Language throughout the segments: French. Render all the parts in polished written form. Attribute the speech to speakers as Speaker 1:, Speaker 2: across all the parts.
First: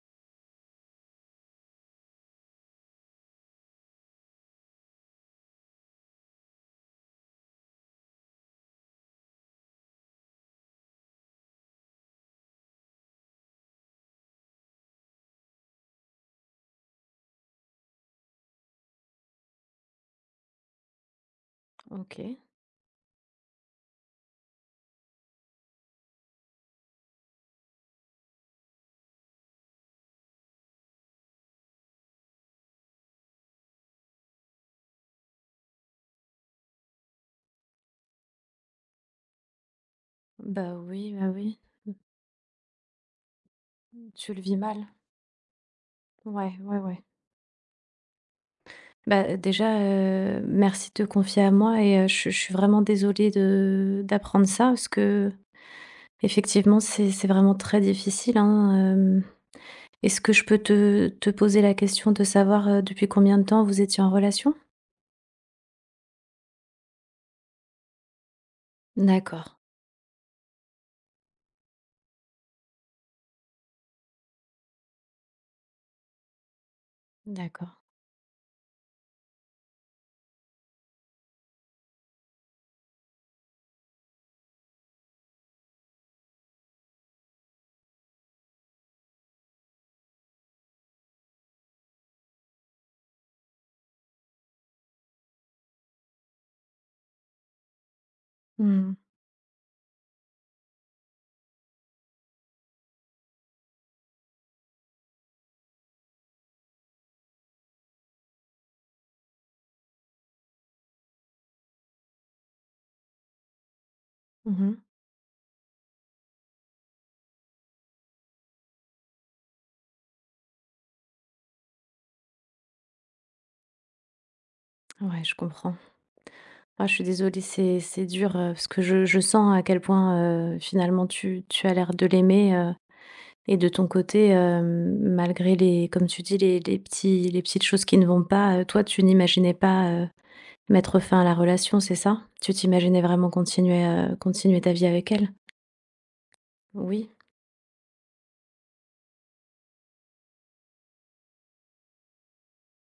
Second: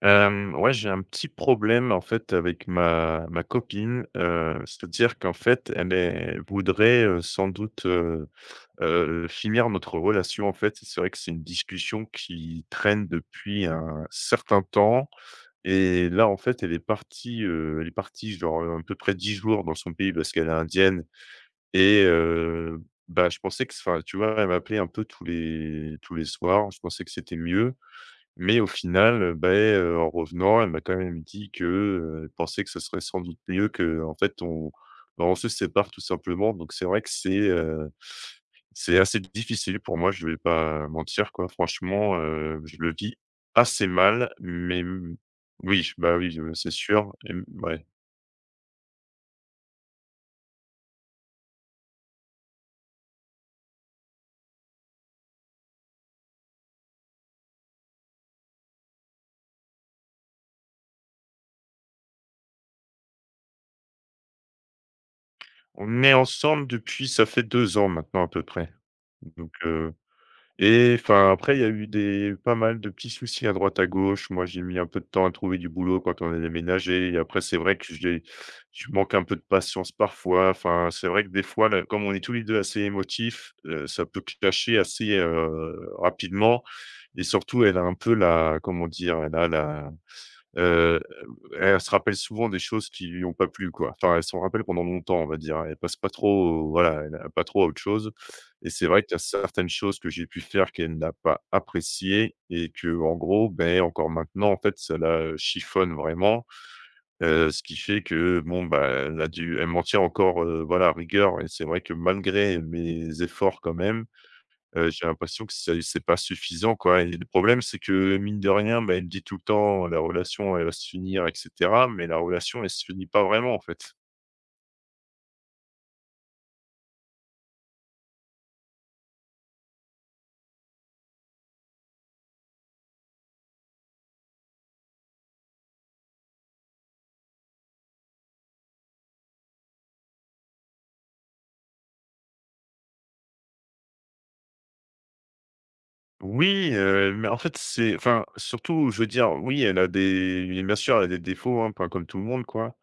Speaker 1: Ouais, j'ai un petit problème, en fait, avec ma copine, c'est-à-dire qu'en fait, elle est voudrait, sans doute, finir notre relation, en fait. C'est vrai que c'est une discussion qui traîne depuis un certain temps et là, en fait, elle est partie genre, à peu près 10 jours dans son pays parce qu'elle est indienne et
Speaker 2: OK.
Speaker 1: bah, je pensais que enfin, tu vois, elle m'appelait un peu tous les soirs. Je pensais que c'était mieux, mais au final, beh, en revenant, elle m'a quand même dit que, elle pensait que ce serait sans doute mieux que en fait on se sépare tout simplement. Donc c'est vrai que c'est assez difficile pour moi, je vais
Speaker 2: Bah
Speaker 1: pas
Speaker 2: oui, bah
Speaker 1: mentir quoi.
Speaker 2: oui.
Speaker 1: Franchement, je le vis assez mal,
Speaker 2: Tu le vis
Speaker 1: mais
Speaker 2: mal?
Speaker 1: oui, bah, oui,
Speaker 2: Ouais,
Speaker 1: c'est
Speaker 2: ouais, ouais.
Speaker 1: sûr et ouais.
Speaker 2: Bah, déjà, merci de te confier à moi et je suis vraiment désolée de d'apprendre ça parce que effectivement c'est vraiment très difficile, hein, hem. Est-ce que je peux te poser la question de savoir, depuis combien de temps vous étiez en relation?
Speaker 1: On est ensemble depuis ça fait 2 ans maintenant à peu près.
Speaker 2: D'accord,
Speaker 1: Donc Et enfin, après, il y a eu des pas mal de petits soucis à droite, à gauche. Moi, j'ai mis un peu de temps à trouver du boulot quand on a déménagé et après, c'est
Speaker 2: d'accord.
Speaker 1: vrai que j'ai je manque un peu de patience parfois. Enfin, c'est vrai que des fois, là, comme on est tous les 2 assez émotifs, ça peut clasher assez, rapidement et surtout, elle a un peu la comment dire? Elle a heu elle se rappelle souvent des choses qui lui ont pas plu, quoi. Enfin, elle s'en rappelle pendant longtemps, on va dire. Elle passe pas trop, voilà, elle a pas trop à autre chose
Speaker 2: Mmh
Speaker 1: et c'est
Speaker 2: mh.
Speaker 1: vrai qu'il y a certaines choses que j'ai pu faire qu'elle n'a pas appréciées et que en gros, ben encore maintenant, en fait, ça la chiffonne vraiment, ce qui fait que bon, bah, elle a dû elle m'en tient encore, voilà, rigueur et c'est vrai que malgré mes efforts quand même.
Speaker 2: Mmh.
Speaker 1: J'ai l'impression que c'est pas suffisant, quoi, et le problème, c'est que mine de rien, bah, elle me dit tout le temps: «La relation, elle va se finir etc.», mais la relation, elle se finit pas vraiment, en fait.
Speaker 2: Ouais, je comprends. Ah, je suis désolée, c'est dur, parce que je sens à quel point, finalement tu as l'air de l'aimer. Et de ton côté, hem, malgré les comme tu dis, les petits les petites choses qui ne vont pas, toi, tu n'imaginais pas, mettre fin à la relation, c'est ça? Tu t'imaginais vraiment continuer, continuer ta vie avec elle?
Speaker 1: Oui,
Speaker 2: Oui,
Speaker 1: mais en fait, c'est enfin, surtout, je veux dire, oui, elle a des oui, bien sûr, elle a des défauts, hein, pas comme tout le monde, quoi,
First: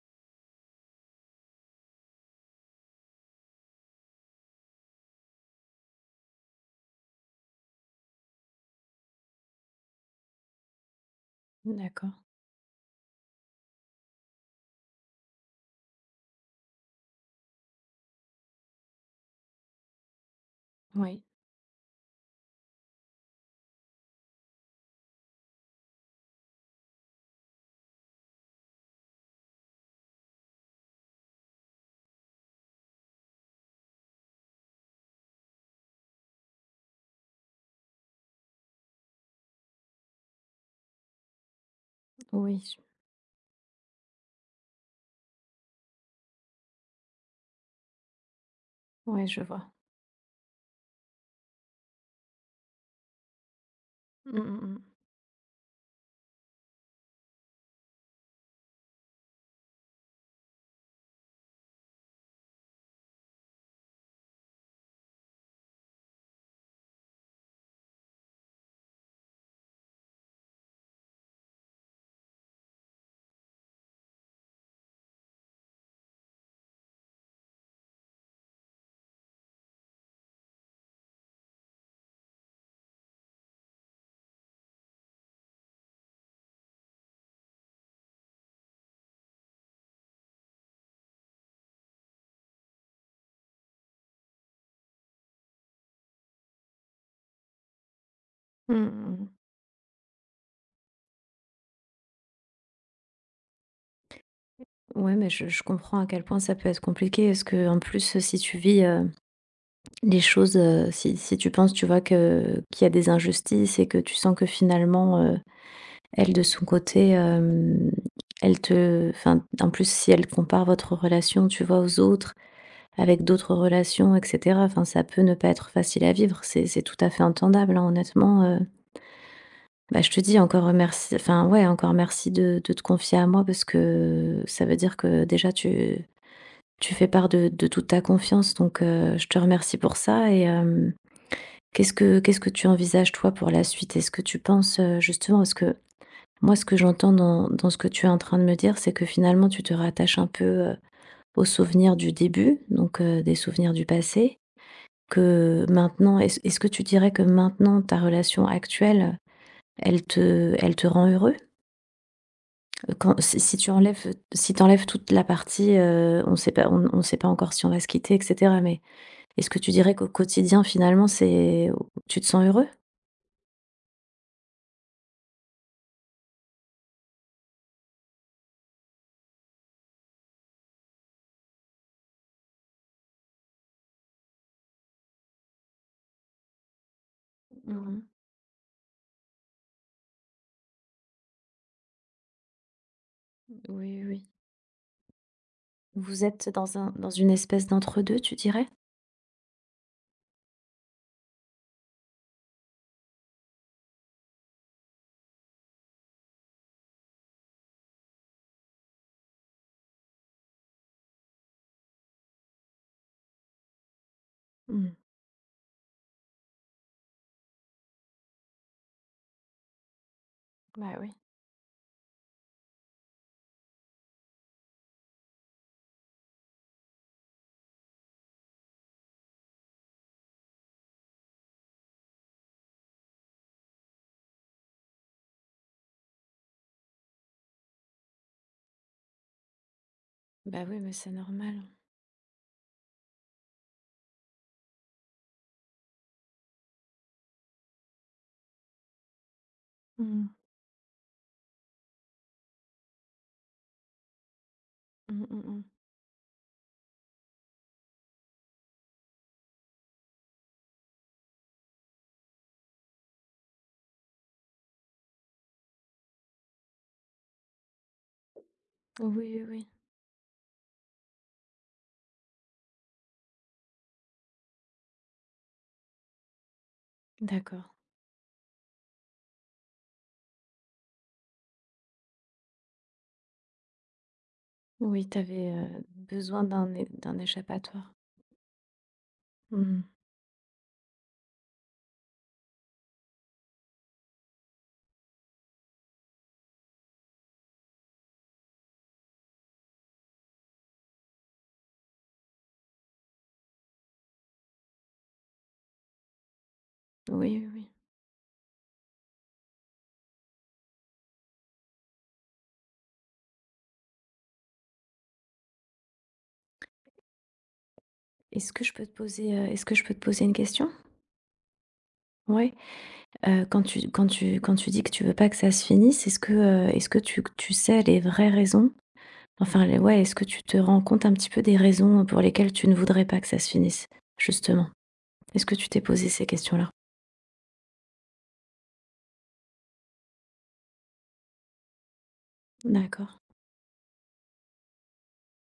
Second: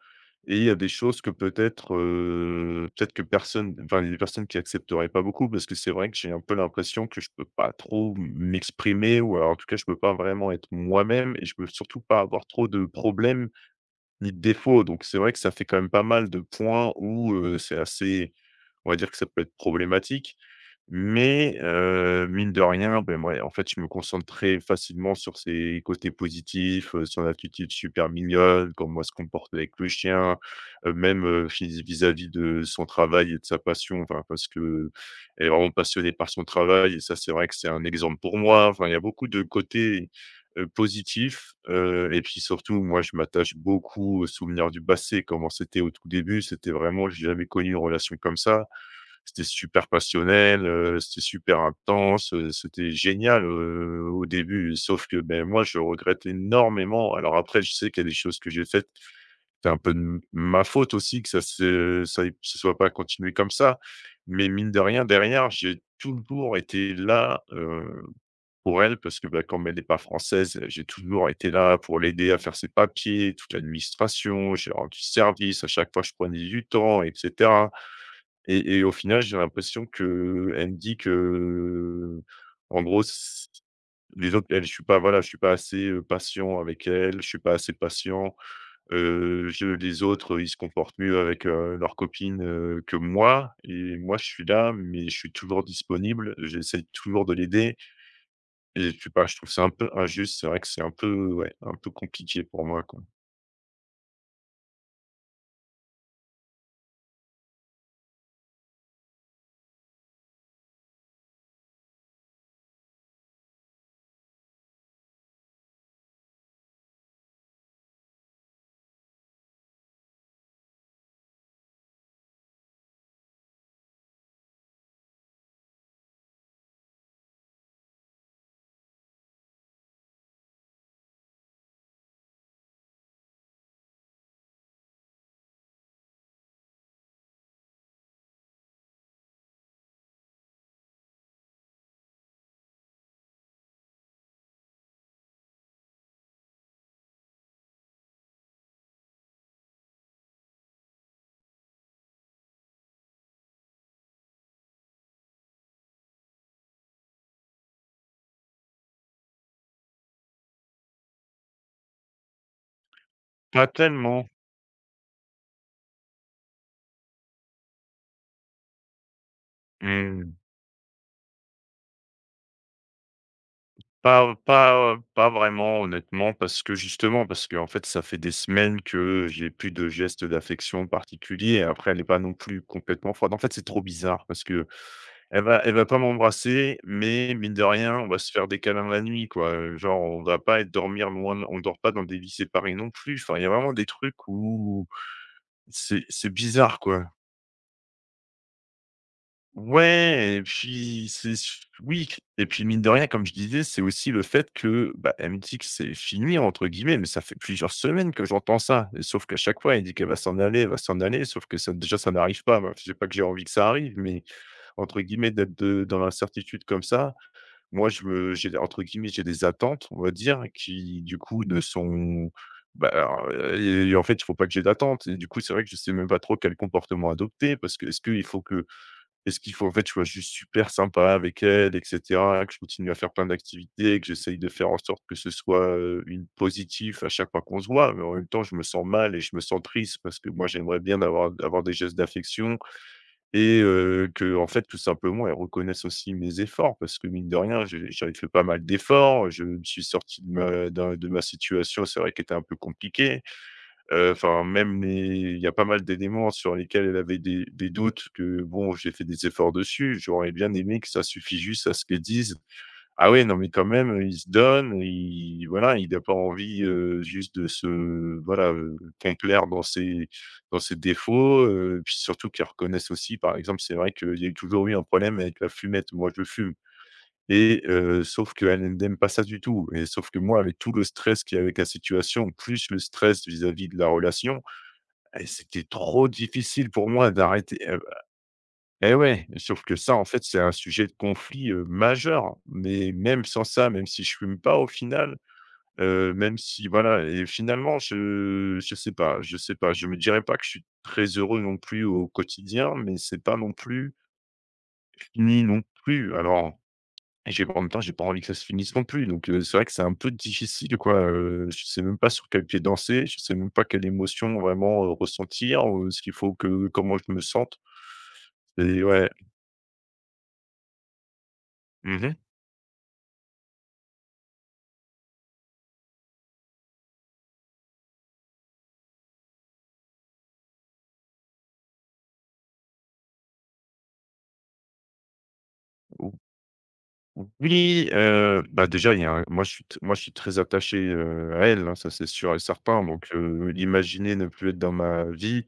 Speaker 1: et il y a des choses que peut-être que personne enfin, il y a des personnes qui accepteraient pas beaucoup parce que c'est vrai que j'ai un peu l'impression que je peux pas trop m'exprimer ou alors, en tout cas, je peux pas vraiment être moi-même et je peux surtout
Speaker 2: d'accord.
Speaker 1: pas avoir trop de problèmes ni de défaut. Donc c'est vrai que ça fait quand même pas mal de points où, c'est assez on va dire que ça peut être problématique.
Speaker 2: Oui,
Speaker 1: Mais mine de rien, ben moi, en fait, je me concentre très facilement sur ses côtés positifs, son attitude super mignonne, comment elle se comporte avec le chien, même, vis-à-vis de son travail et de sa passion. Enfin, parce qu'elle est vraiment passionnée par son travail et ça, c'est vrai que c'est un exemple pour moi. Enfin, il y a beaucoup de côtés, positifs, et puis
Speaker 2: oui,
Speaker 1: surtout, moi, je m'attache beaucoup aux souvenirs du passé, comment c'était au tout début. C'était vraiment j'ai jamais connu une relation comme ça,
Speaker 2: oui, je
Speaker 1: c'était
Speaker 2: vois.
Speaker 1: super passionnel, c'était super intense, c'était génial, au
Speaker 2: Mmh
Speaker 1: début.
Speaker 2: mh,
Speaker 1: Sauf que, ben moi, je regrette énormément. Alors après, je sais qu'il y a des choses que j'ai faites. C'est un peu de m ma faute aussi que ça se ça ait se soit pas continué comme ça. Mais mine de rien, derrière, j'ai toujours été là, pour elle parce que, bah, comme elle n'est pas française, j'ai toujours été là pour l'aider à faire ses papiers, toute l'administration. J'ai rendu service, à chaque fois, je prenais du temps etc. Et au final, j'ai l'impression qu'elle me dit que, en gros, s les autres, elle, je suis pas assez, patient avec elle, je suis pas assez patient. Je les autres, ils se comportent mieux avec, leurs copines, que moi, et moi, je suis là, mais je suis toujours disponible, j'essaie toujours de l'aider
Speaker 2: mmh. Mmh
Speaker 1: et je sais
Speaker 2: mh,
Speaker 1: pas,
Speaker 2: mmh.
Speaker 1: je trouve ça un peu injuste. C'est vrai que c'est un peu, ouais, un peu compliqué pour moi, quoi.
Speaker 2: Ouais, mais je comprends à quel point ça peut être compliqué. Est-ce que en plus, si tu vis, les choses, si tu penses, tu vois, que qu'il y a des injustices et que tu sens que finalement, elle, de son côté, elle te enfin, en plus, si elle compare votre relation, tu vois, aux autres, avec d'autres relations et cetera, enfin, ça peut ne pas être facile à vivre. C'est tout à fait entendable, hein, honnêtement, bah, je te dis merci enfin, ouais, encore merci de te confier à moi parce que ça veut dire que déjà tu fais part de toute ta confiance donc je te remercie pour ça et qu'est-ce que tu envisages toi pour la suite? Est-ce que tu penses, justement parce que moi, ce que j'entends dans ce que tu es en train de me dire, c'est que finalement, tu te rattaches un peu, aux souvenirs du début, donc des souvenirs du passé, que maintenant est-ce que tu dirais que maintenant, ta relation actuelle, elle te rend heureux? Quand si
Speaker 1: Pas
Speaker 2: tu enlèves,
Speaker 1: tellement.
Speaker 2: si t'enlèves toute la partie, on sait pas on sait pas encore si on va se quitter et cetera, mais est-ce que tu dirais qu'au
Speaker 1: Mmh.
Speaker 2: quotidien, finalement, c'est tu te sens heureux?
Speaker 1: Pas vraiment honnêtement parce que justement, parce que en fait, ça fait des semaines que j'ai plus de gestes d'affection particuliers. Après, elle est pas non plus complètement froide. En fait, c'est trop bizarre parce que elle va pas m'embrasser, mais mine de rien,
Speaker 2: Mmh.
Speaker 1: on va se faire des câlins la nuit, quoi. Genre, on va pas être dormir loin on dort pas dans des lits séparés non plus. Enfin, il y a vraiment des
Speaker 2: Oui, oui.
Speaker 1: trucs où c'est
Speaker 2: Vous
Speaker 1: c'est
Speaker 2: êtes dans
Speaker 1: bizarre,
Speaker 2: un
Speaker 1: quoi.
Speaker 2: dans une espèce d'entre-deux, tu dirais?
Speaker 1: Ouais, et puis c'est su oui, et puis mine de rien, comme je disais, c'est aussi le fait que, bah, elle me dit que «c'est fini» entre guillemets, mais ça fait plusieurs semaines que j'entends ça, et sauf qu'à chaque fois, elle dit qu'elle va s'en aller, elle va s'en aller, sauf que ça déjà ça n'arrive pas. Moi, je sais pas que j'ai envie que ça arrive, mais
Speaker 2: Mmh.
Speaker 1: entre guillemets d'être de dans l'incertitude comme ça, moi je me j'ai entre guillemets, j'ai des attentes, on va dire,
Speaker 2: Bah,
Speaker 1: qui
Speaker 2: oui.
Speaker 1: du coup ne sont bah, alors, et en fait, il faut pas que j'ai d'attentes, et du coup, c'est vrai que je sais même pas trop quel comportement adopter parce que est ce qu'il faut, en fait, que je sois juste super sympa avec elle, etc., que je continue à faire plein d'activités, que j'essaye de faire en sorte que ce soit, une positive à chaque fois qu'on se voit. Mais en même temps, je me sens mal et je me sens triste parce que moi,
Speaker 2: Bah,
Speaker 1: j'aimerais
Speaker 2: oui, mais
Speaker 1: bien
Speaker 2: c'est
Speaker 1: d'avoir
Speaker 2: normal.
Speaker 1: avoir des gestes d'affection et que en fait, tout simplement, elle reconnaisse aussi mes efforts parce que mine de rien, j'avais fait pas mal d'efforts. Je me suis sorti
Speaker 2: Mmh.
Speaker 1: de ma d'un de ma situation, c'est vrai, qu'elle était un peu compliquée. Enfin, même
Speaker 2: Mmh,
Speaker 1: les il
Speaker 2: mmh
Speaker 1: y a
Speaker 2: mh.
Speaker 1: pas mal d'éléments sur lesquels elle avait des doutes que bon, j'ai fait des efforts dessus. J'aurais bien aimé que ça suffise juste à ce qu'elle dise: «Ah ouais, non mais quand même, il se donne, il voilà, il n'a pas envie, juste de se voilà,
Speaker 2: Oui, oui,
Speaker 1: qu'on dans
Speaker 2: oui.
Speaker 1: ses dans ses défauts», puis surtout qu'il reconnaisse aussi, par exemple, c'est vrai qu'il y a eu toujours eu un problème avec la fumette. Moi, je fume et
Speaker 2: D'accord.
Speaker 1: sauf qu'elle, elle n'aime pas ça du tout et sauf que moi, avec tout le stress qu'il y a avec la situation, plus le stress vis-à-vis de la relation
Speaker 2: Oui, tu
Speaker 1: et
Speaker 2: avais
Speaker 1: c'était trop
Speaker 2: besoin
Speaker 1: difficile
Speaker 2: d'un é
Speaker 1: pour moi
Speaker 2: d'un
Speaker 1: d'arrêter.
Speaker 2: échappatoire.
Speaker 1: Eh ouais, sauf que
Speaker 2: Mmh.
Speaker 1: ça, en fait, c'est un sujet de conflit, majeur, mais même sans ça, même si je fume pas au final, même si voilà et finalement je sais pas je sais pas. Je me dirais pas que je suis très heureux non plus au quotidien, mais c'est pas non plus fini non plus. Alors et
Speaker 2: Oui, oui,
Speaker 1: j'ai pas en
Speaker 2: oui.
Speaker 1: même temps, j'ai pas envie que ça se finisse non plus, donc c'est vrai que c'est un peu difficile quoi, je sais même pas sur quel pied danser, je sais même pas quelle émotion vraiment, ressentir, ou ce qu'il faut que comment je me sente,
Speaker 2: Est-ce que je
Speaker 1: et
Speaker 2: peux te
Speaker 1: ouais.
Speaker 2: poser, est-ce que je peux te poser une question?
Speaker 1: Mmh mh.
Speaker 2: Ouais. Quand tu quand tu dis que tu veux pas que ça se finisse, est-ce que tu sais les vraies raisons? Enfin, les ouais, est-ce que tu te rends compte un petit peu des raisons pour lesquelles tu ne voudrais pas que ça se finisse, justement? Est-ce que tu t'es posé
Speaker 1: Ou
Speaker 2: ces questions-là?
Speaker 1: oui, bah, déjà il y a un moi je suis très attaché, à elle, hein, ça c'est sûr et certain,
Speaker 2: D'accord.
Speaker 1: donc imaginer ne plus être dans ma vie.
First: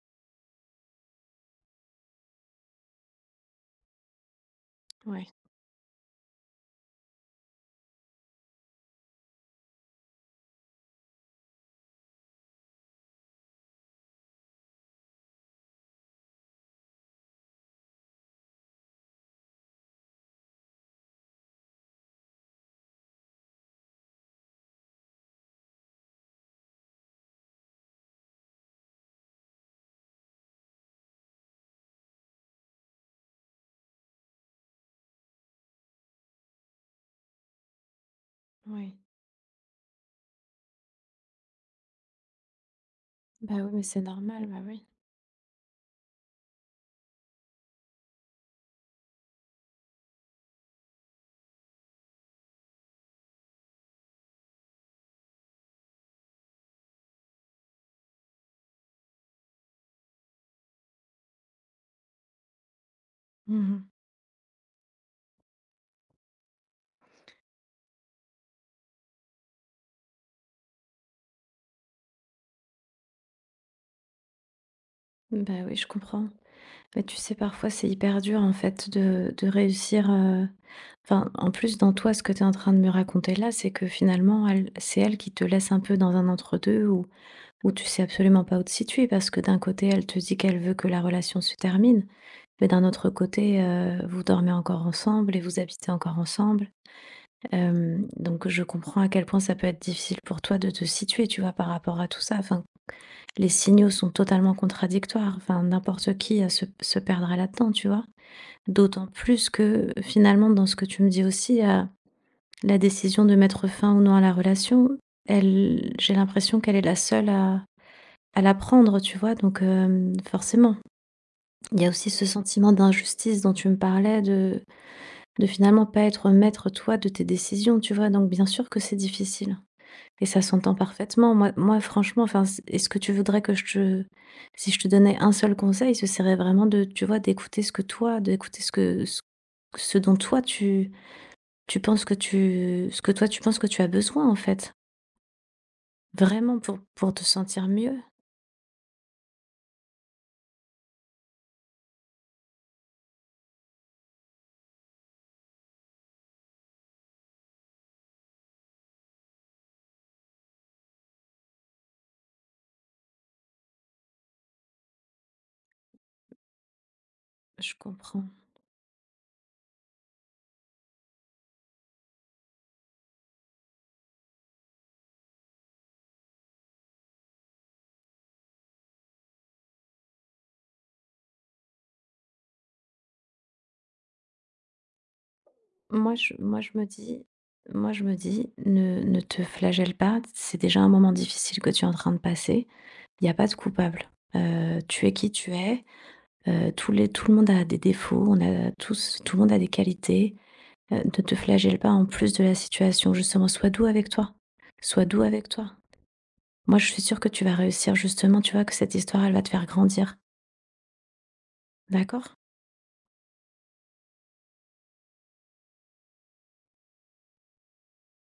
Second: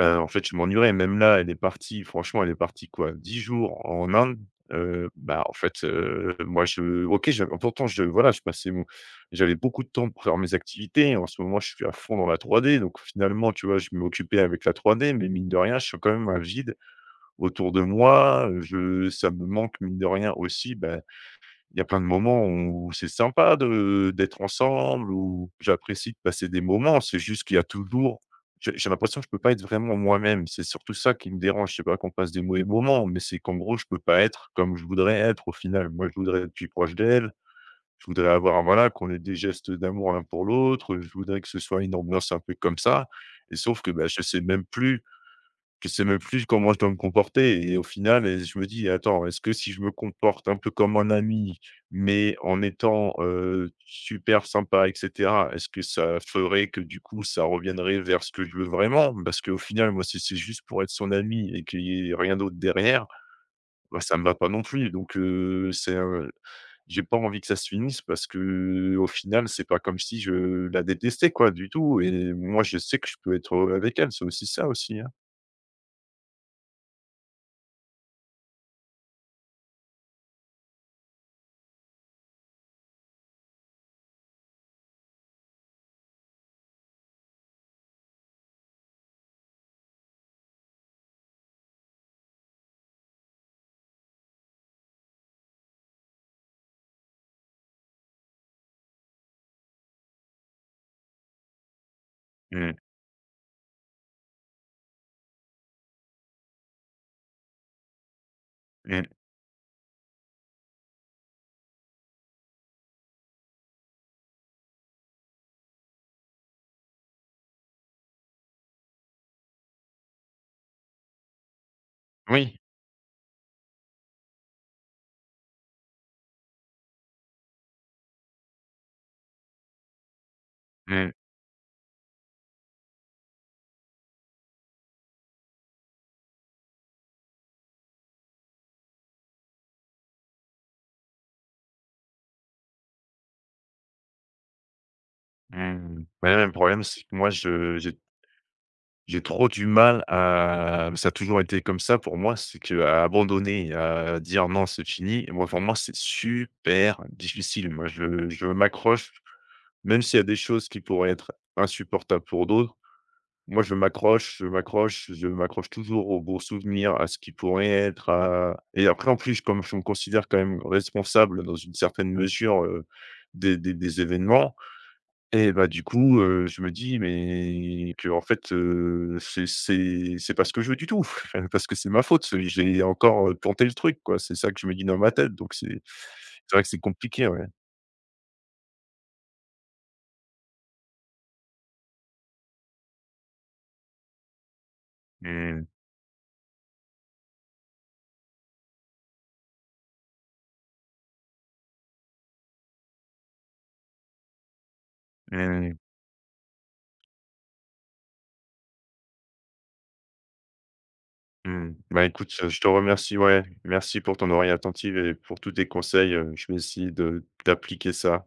Speaker 1: En fait, je m'ennuierais. Même là, elle est partie franchement, elle est partie quoi? 10 jours en Inde,
Speaker 2: Ouais,
Speaker 1: bah, en fait, moi je OK, j'av pourtant je voilà, je passais mon j'avais beaucoup de temps pour faire mes activités. En ce moment, je suis à fond dans la 3D, donc finalement, tu vois, je m'occupais avec la 3D, mais mine de rien, je sens quand même un vide autour de moi, je ça me manque mine de rien aussi, bah il y a plein de moments où c'est sympa de d'être ensemble, où j'apprécie de passer des moments. C'est juste qu'il y a toujours j'ai l'impression que je peux pas être vraiment moi-même. C'est surtout ça qui me dérange. C'est pas qu'on passe des mauvais moments, mais c'est qu'en gros, je peux pas être comme je voudrais être au final. Moi, je voudrais être plus proche d'elle. Je voudrais avoir voilà,
Speaker 2: oui.
Speaker 1: qu'on ait des gestes d'amour l'un pour l'autre. Je voudrais que ce soit une ambiance un peu comme ça
Speaker 2: Bah,
Speaker 1: et
Speaker 2: oui,
Speaker 1: sauf
Speaker 2: mais
Speaker 1: que,
Speaker 2: c'est
Speaker 1: bah,
Speaker 2: normal, bah, oui.
Speaker 1: je sais même plus comment je dois me comporter et au final, je me dis: «Attends, est-ce que si je me comporte un peu comme un ami, mais en étant, super sympa etc., est-ce que ça ferait que du coup ça reviendrait vers ce que je veux vraiment?» parce qu'au final, moi, si c'est juste pour être son ami et qu'il y ait rien d'autre derrière,
Speaker 2: Mmh.
Speaker 1: bah, ça me va pas non plus donc c'est un j'ai pas envie que ça se finisse parce que au final, c'est pas comme si je la détestais quoi, du tout, et moi, je sais que je peux être, avec elle. C'est aussi ça aussi, hein.
Speaker 2: Bah, oui, je comprends. Mais tu sais, parfois, c'est hyper dur, en fait, de réussir, enfin, en plus, ce que tu es en train de me raconter là, c'est que finalement, elle c'est elle qui te laisse un peu dans un entre-deux où tu sais absolument pas où te situer parce que d'un côté, elle te dit qu'elle veut que la relation se termine, mais d'un autre côté, vous dormez encore ensemble et vous habitez encore ensemble. Hem, donc je comprends à quel point ça peut être difficile pour toi de te situer, tu vois, par rapport à tout ça. Enfin
Speaker 1: Mmh,
Speaker 2: les signaux sont totalement contradictoires. Enfin, n'importe qui, se perdrait là-dedans, tu vois? D'autant
Speaker 1: mmh,
Speaker 2: plus que, finalement, dans ce que tu me dis aussi, la décision de mettre fin ou non à la relation, elle j'ai l'impression qu'elle est la seule à la prendre, tu vois? Donc, hem, forcément, il y a aussi ce
Speaker 1: oui.
Speaker 2: sentiment d'injustice dont tu me parlais de finalement pas être maître, toi, de tes décisions, tu vois? Donc bien sûr que c'est difficile. Et ça s'entend
Speaker 1: Mmh,
Speaker 2: parfaitement. Moi franchement, enfin, c est-ce que tu voudrais que je te si je te donnais un seul conseil, ce serait vraiment de, tu vois, d'écouter ce que toi d'écouter ce que ce dont toi tu penses que tu ce que toi tu penses que tu as besoin, en fait.
Speaker 1: mmh. Ouais, mais le
Speaker 2: Vraiment pour
Speaker 1: problème, c'est
Speaker 2: pour
Speaker 1: que
Speaker 2: te
Speaker 1: moi,
Speaker 2: sentir
Speaker 1: je
Speaker 2: mieux.
Speaker 1: j'ai trop du mal à ça a toujours été comme ça pour moi, c'est qu'à abandonner, à dire: «Non, c'est fini», moi, pour moi, c'est super difficile. Moi, je m'accroche, même s'il y a des choses qui pourraient être insupportables pour d'autres, moi, je m'accroche, je m'accroche, je m'accroche toujours aux bons souvenirs, à ce qui pourrait
Speaker 2: Je
Speaker 1: être,
Speaker 2: comprends.
Speaker 1: à et après, en plus, comme je me considère quand même responsable dans une certaine mesure, des événements. Et bah, du coup, je me dis: «Mais qu'en fait, c'est pas ce que je veux du tout, enfin, parce que c'est ma faute, j'ai encore, planté le truc, quoi». C'est ça que je me dis dans ma tête, donc
Speaker 2: Moi je
Speaker 1: c'est
Speaker 2: moi
Speaker 1: vrai que
Speaker 2: je
Speaker 1: c'est
Speaker 2: me dis
Speaker 1: compliqué, ouais.
Speaker 2: moi je me dis: «Ne te flagelle pas, c'est déjà un moment difficile que tu es en train de passer. Il n'y a pas de coupable. Tu es qui tu
Speaker 1: Mmh,
Speaker 2: es». Tous les tout le monde a des défauts, on a tous tout le monde a des qualités. Ne te flagelle pas en plus de la situation justement, sois doux avec toi, sois doux avec toi.
Speaker 1: mmh,
Speaker 2: Moi, je suis sûre que tu vas réussir justement, tu vois? Que cette histoire, elle va te faire grandir,
Speaker 1: mmh. Bah, écoute,
Speaker 2: d'accord?
Speaker 1: je te remercie, ouais, merci pour ton oreille attentive et pour tous tes conseils, je vais essayer de d'appliquer ça.